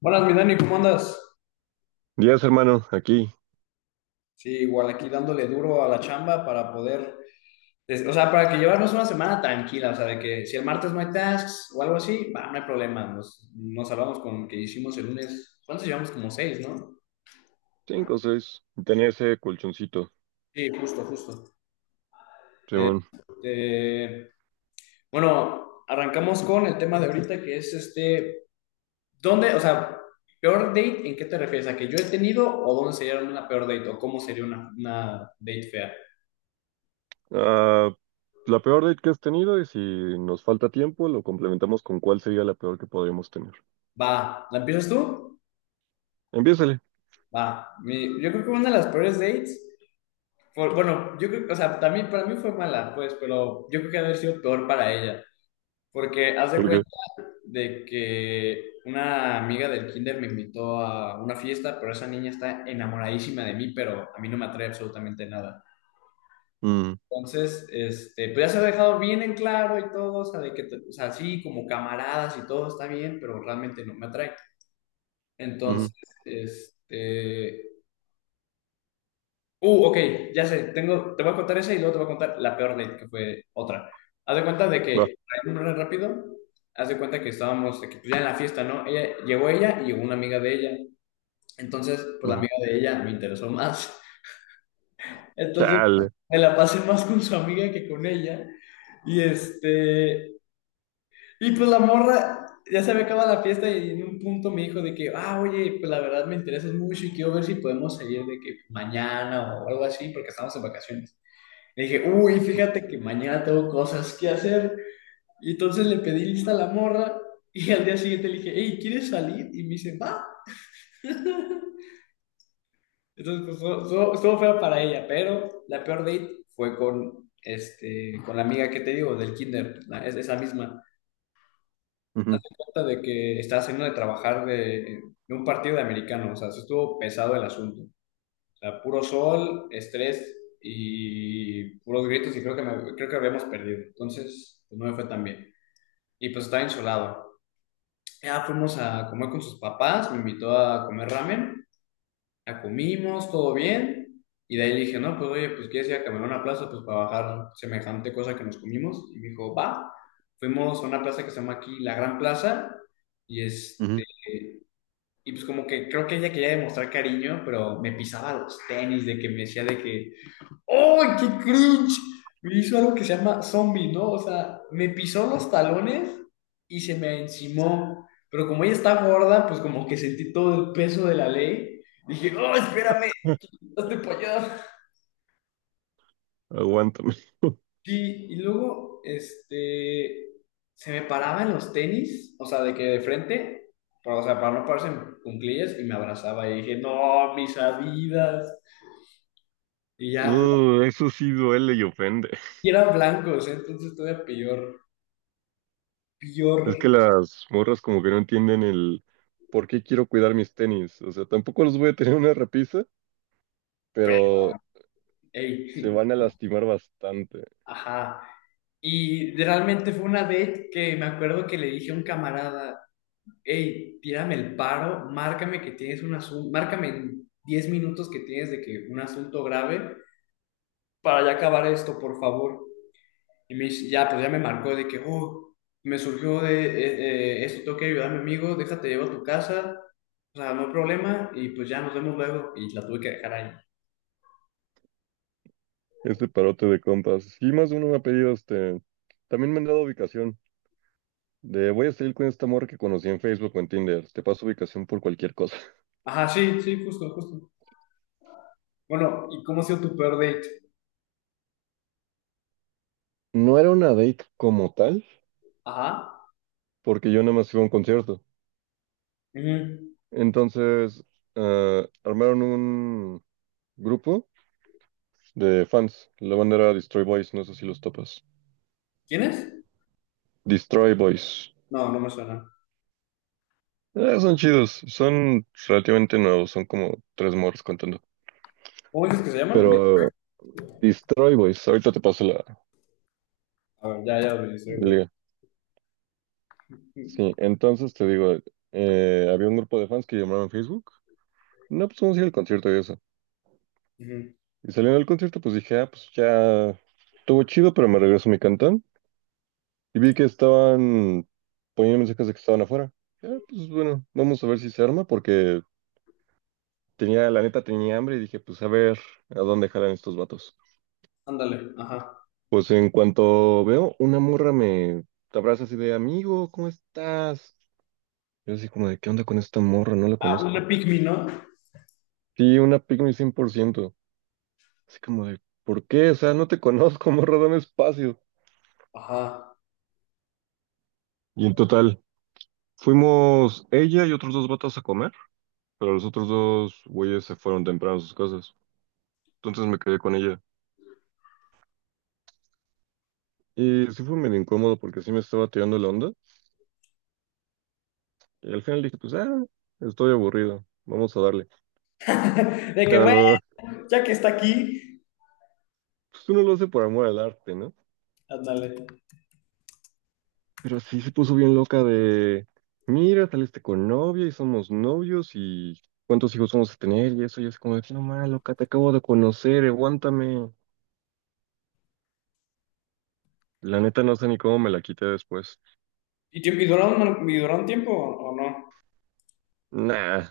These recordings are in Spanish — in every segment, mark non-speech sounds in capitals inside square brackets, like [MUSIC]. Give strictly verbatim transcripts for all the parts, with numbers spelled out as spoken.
Buenas, mi Dani, ¿cómo andas? Días, hermano, aquí. Sí, igual aquí dándole duro a la chamba para poder, des- o sea, para que llevarnos una semana tranquila, o sea, de que si el martes no hay tasks o algo así, va, no hay problema, nos, nos salvamos con que hicimos el lunes, ¿cuántos llevamos? Como seis, ¿no? Cinco, seis. Tenía ese colchoncito. Sí, justo, justo. Simón. Este, bueno, arrancamos con el tema de ahorita que es este, ¿dónde, o sea, peor date, en qué te refieres? ¿A que yo he tenido o dónde sería una peor date o cómo sería una, una date fea? Ah, la peor date que has tenido, y si nos falta tiempo, lo complementamos con cuál sería la peor que podríamos tener. Va, ¿la empiezas tú? Empiézale. Va, mi- yo creo que una de las peores dates, por- bueno, yo creo, o sea, también para mí fue mala, pues, pero yo creo que ha de haber sido peor para ella, porque haz de ¿Por qué? cuenta de que una amiga del kinder me invitó a una fiesta, pero esa niña está enamoradísima de mí, pero a mí no me atrae absolutamente nada. Mm. Entonces, este, pues ya se ha dejado bien en claro y todo, o sea, de que, te- o sea, sí, como camaradas y todo está bien, pero realmente no me atrae. Ujú. Entonces, este, Uh, ok, ya sé, tengo, te voy a contar esa y luego te voy a contar la peor date, que fue otra. Haz de cuenta de Va. que, para ir rápido, haz de cuenta que estábamos de que, pues, ya en la fiesta, ¿no? Ella, llegó ella y llegó una amiga de ella. Entonces, pues la Ujú. amiga de ella me interesó más. Entonces, Chale. me la pasé más con su amiga que con ella. Y este, y pues la morra, ya se había acabado la fiesta y en un punto me dijo de que, ah, oye, pues la verdad me interesas mucho y quiero ver si podemos salir de que mañana o algo así, porque estamos en vacaciones. Le dije, uy, fíjate que mañana tengo cosas que hacer. Y entonces le pedí lista a la morra y al día siguiente le dije, hey, ¿quieres salir? Y me dice, va. [LAUGHS] Entonces, pues, estuvo, estuvo- feo para ella, pero la peor date fue con, este, con la amiga que te digo, del kinder, la- es esa misma. Ujú, Hazte cuenta de que estaba saliendo de trabajar de, de un partido de americano, o sea, sí estuvo pesado el asunto. O sea, puro sol, estrés y puros gritos y creo que, me- creo que habíamos perdido. Entonces, pues, no me fue tan bien. Y pues estaba insolado. Ya fuimos a comer con sus papás, me invitó a comer ramen, ya comimos, todo bien, y de ahí le dije, no, pues oye, pues quieres ir a caminar a una plaza, pues para bajar semejante cosa que nos comimos, y me dijo, va, fuimos a una plaza que se llama aquí La Gran Plaza, y ujú. este, y pues como que creo que ella quería demostrar cariño, pero me pisaba los tenis, de que me decía de que ¡oh, qué cringe! Me hizo algo que se llama zombie, ¿no? O sea, me pisó los talones y se me encimó. Pero como ella está gorda, pues como que sentí todo el peso de la ley. Dije, ¡oh, espérame! [LAUGHS] ¡Hazte para allá! Aguántame. Sí, y luego, este, se me paraba en los tenis, o sea, de que de frente, pero, o sea, para no pararse en cuclillas, y me abrazaba y dije, ¡no, mis Adidas! Y ya, pues, Uh, eso sí duele y ofende. y eran blancos, ¿eh? Entonces todavía peor, peor. Es que las morras como que no entienden el por qué quiero cuidar mis tenis. O sea, tampoco los voy a tener en una repisa, pero se Ey, van a [LAUGHS] lastimar bastante. ajá. Y realmente fue una date que me acuerdo que le dije a un camarada, hey, tírame el paro, márcame que tienes un asunto, márcame en diez minutos que tienes de que un asunto grave para ya acabar esto, por favor. Y me dice, ya, pues ya me marcó de que, oh, me surgió de eh, eh, esto, tengo que ayudar a mi amigo, déjate, llevo a tu casa, o sea, no hay problema, y pues ya nos vemos luego. Y la tuve que dejar ahí. Este parote de compas. Sí, más de uno me ha pedido este. También me han dado ubicación. De voy a salir con esta morra que conocí en Facebook o en Tinder. Te paso ubicación por cualquier cosa. [LAUGHS] Ajá, sí, sí, justo, justo. Bueno, ¿y cómo ha sido tu peor date? No era una date como tal, Ajá. porque yo nada más iba a un concierto. Ujú. Entonces, ah, armaron un grupo de fans. La banda era Destroy Boys, no sé si los topas. ¿Quién es? Destroy Boys. No, no me suena. Eh, son chidos, son relativamente nuevos, son como tres morros contando. ¿Cómo dices que se llaman? Pero Destroy Boys, ahorita te paso la, A ver, ya, ya lo registré, güey. la, Ujú. sí, entonces te digo, eh, había un grupo de fans que llamaron en Facebook. No, pues vamos a ir al concierto y eso. Ujú. Y saliendo del concierto, pues dije, ah, pues ya estuvo chido, pero me regreso a mi cantón. Y vi que estaban poniendo mensajes de que estaban afuera. Ah, pues bueno, vamos a ver si se arma, porque tenía, la neta tenía hambre y dije, pues a ver a dónde jalan estos vatos. Ándale, ajá. Pues en cuanto veo, una morra me abraza así de, amigo, ¿cómo estás? Yo así como de, ¿qué onda con esta morra? No la Ah, una conozco. pygmy, ¿no? Sí, una pygmy cien por ciento. Así como de, ¿por qué? O sea, no te [LAUGHS] conozco, morra, dame espacio. Ajá. Y en total, fuimos ella y otros dos vatos a comer, pero los otros dos güeyes se fueron temprano a sus casas. Entonces me quedé con ella. Y sí fue medio incómodo porque sí me estaba tirando la onda. Y al final dije, pues, ah, estoy aburrido, vamos a darle. [LAUGHS] De que, Pero bueno, lo, [LAUGHS] ya que está aquí, pues uno lo hace por amor al arte, ¿no? ándale. Pero sí se puso bien loca de, mira, saliste con novia y somos novios y cuántos hijos vamos a tener y eso. Y es como de, "Sí, no mal, loca, te acabo de conocer, aguántame". La neta no sé ni cómo me la quité después. ¿Y, tu- y duró un, y duró tiempo o, o no? Nah,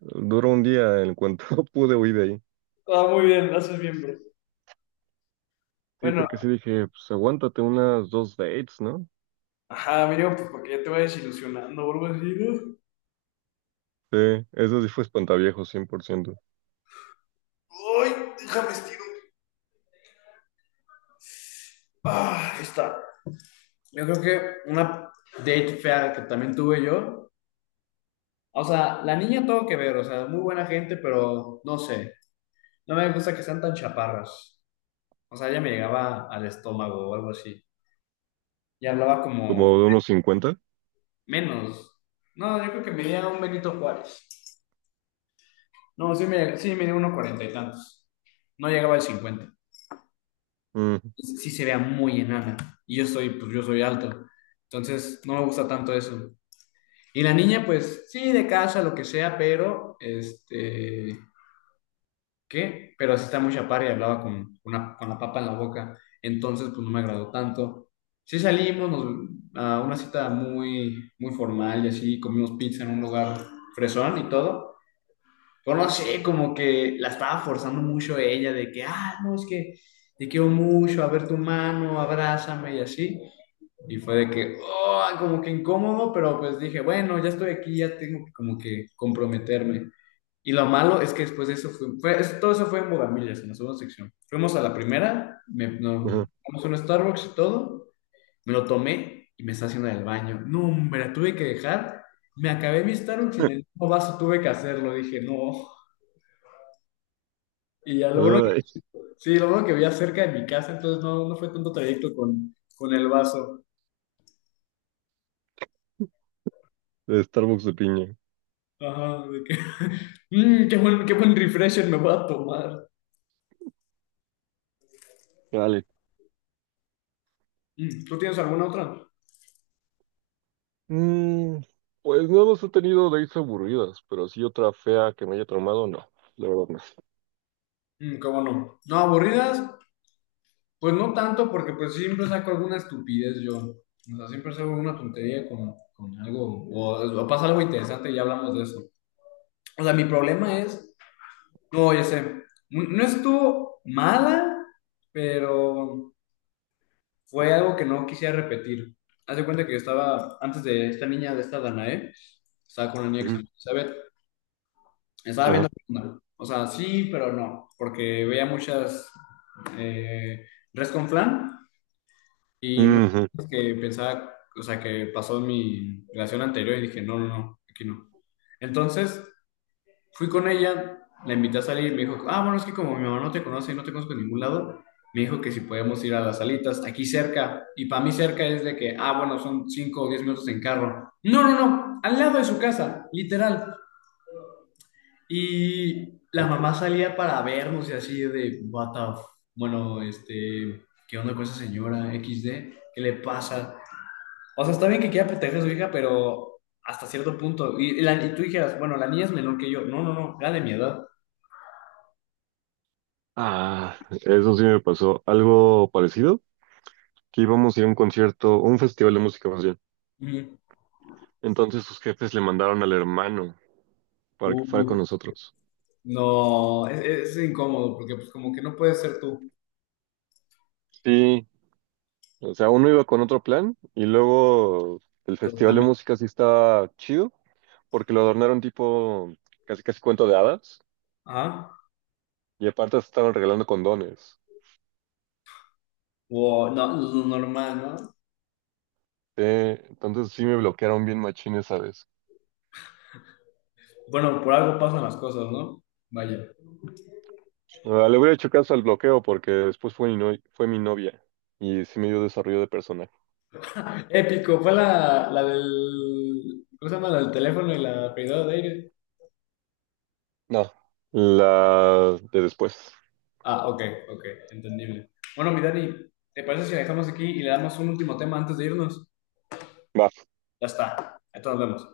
duró un día en cuanto [LAUGHS] pude huir de ahí. Ah, muy bien, lo haces bien, bro. Sí, Bueno, porque sí dije, pues aguántate unas dos dates, ¿no? ajá, mínimo, pues porque ya te vayas ilusionando o algo así, ¿no? Sí, eso sí fue espantaviejo, cien por ciento. Ay, déjame estiro. Ah, ahí está. Yo creo que una date fea que también tuve yo. O sea, la niña todo que ver, o sea, muy buena gente, pero no sé, no me gusta que sean tan chaparras. O sea, ella me llegaba al estómago o algo así. Y hablaba como Como de unos cincuenta. menos. No, yo creo que medía un Benito Juárez. No, sí me, sí medía unos cuarenta y tantos. No llegaba al cincuenta. Mm. Sí se vea muy enana. Y yo soy, pues yo soy alto. Entonces, no me gusta tanto eso. Y la niña, pues, sí, de casa, lo que sea, pero, este, ¿qué? Pero así está muy chaparra y hablaba con, una, con la papa en la boca. Entonces, pues no me agradó tanto. Sí salimos nos- a una cita muy, muy formal y así, comimos pizza en un lugar fresón y todo. Pero no sé, como que la estaba forzando mucho ella de que, ah, no, es que te quiero mucho, a ver tu mano, abrázame y así. Y fue de que, oh, como que incómodo, pero pues dije, bueno, ya estoy aquí, ya tengo que como que comprometerme. Y lo malo es que después de eso fue, fue- eso- todo eso fue en Bodamillas, en la segunda sección. Fuimos a la primera, me, [LAUGHS] Ajá. nos tomamos un Starbucks y todo, me lo tomé y me estaba haciendo del baño. No, hombre, la tuve que dejar. Me acabé mi Starbucks y en el mismo vaso tuve que hacerlo. Dije, no. Y ya lo bueno que, Ay, sí, lo bueno que vivía cerca de mi casa, entonces no, no fue tanto trayecto con, con el vaso. de Starbucks de piña. Ajá, de que, [LAUGHS] "Mm, qué buen, qué buen refresher me voy a tomar". Vale. Mm, ¿tú tienes alguna otra? Mm, pues no más he tenido dates aburridas, pero sí otra fea que me haya traumado, no, la verdad no. Mm, cómo no. No, aburridas, pues no tanto, porque pues siempre saco alguna estupidez yo. O sea, siempre saco alguna tontería con, con algo, o, o pasa algo interesante y ya hablamos de eso. O sea, mi problema es, no, ya sé, no no estuvo mala, pero fue algo que no quisiera repetir. Haz de cuenta que yo estaba, antes de esta niña, de esta Danae, estaba con la niña que se Ujú, llama Elizabeth. Estaba viendo, ajá, qué onda. O sea, sí, pero no, porque veía muchas eh, res con flan y muchas ujú. cosas que pensaba, o sea, que pasó en mi relación anterior y dije, no, no, no, aquí no. Entonces, fui con ella, la invité a salir y me dijo, ah, bueno, es que como mi mamá no te conoce y no te conozco en ningún lado, me dijo que si podemos ir a las salitas, aquí cerca, y para mí cerca es de que, ah, bueno, son cinco o diez minutos en carro. No, no, no, al lado de su casa, literal. Y la mamá salía para vernos y así de, "what the f-". Bueno, este, ¿qué onda con esa señora equis de? ¿Qué le pasa? O sea, está bien que quiera proteger a su hija, pero hasta cierto punto. Y, la- y tú dijeras, bueno, la niña es menor que yo. No, no, no, era de mi edad. Ah, eso sí me pasó. Algo parecido, que íbamos a ir a un concierto, un festival de música más bien. Ujú. Entonces sus jefes le mandaron al hermano para que fuera con Uh, nosotros. no, es, es incómodo porque pues como que no puedes ser tú. Sí, o sea, uno iba con otro plan y luego el Pero festival de también, música sí estaba chido porque lo adornaron tipo casi casi cuento de hadas ajá. y aparte estaban regalando condones. O no, lo normal, ¿no? Eh, entonces sí me bloquearon bien machín esa vez. Bueno, por algo pasan las cosas, ¿no? Vaya. Ah, le hubiera hecho caso al bloqueo porque después fue mi, no- fue mi novia y sí me dio desarrollo de personaje. Épico, fue la, la del. ¿Cómo se llama? La del teléfono y la privada de aire. No, la de después. Ah, ok, ok, entendible. Bueno, mi Dani, ¿te parece si la dejamos aquí y le damos un último tema antes de irnos? Va. Ya está, ahí nos vemos.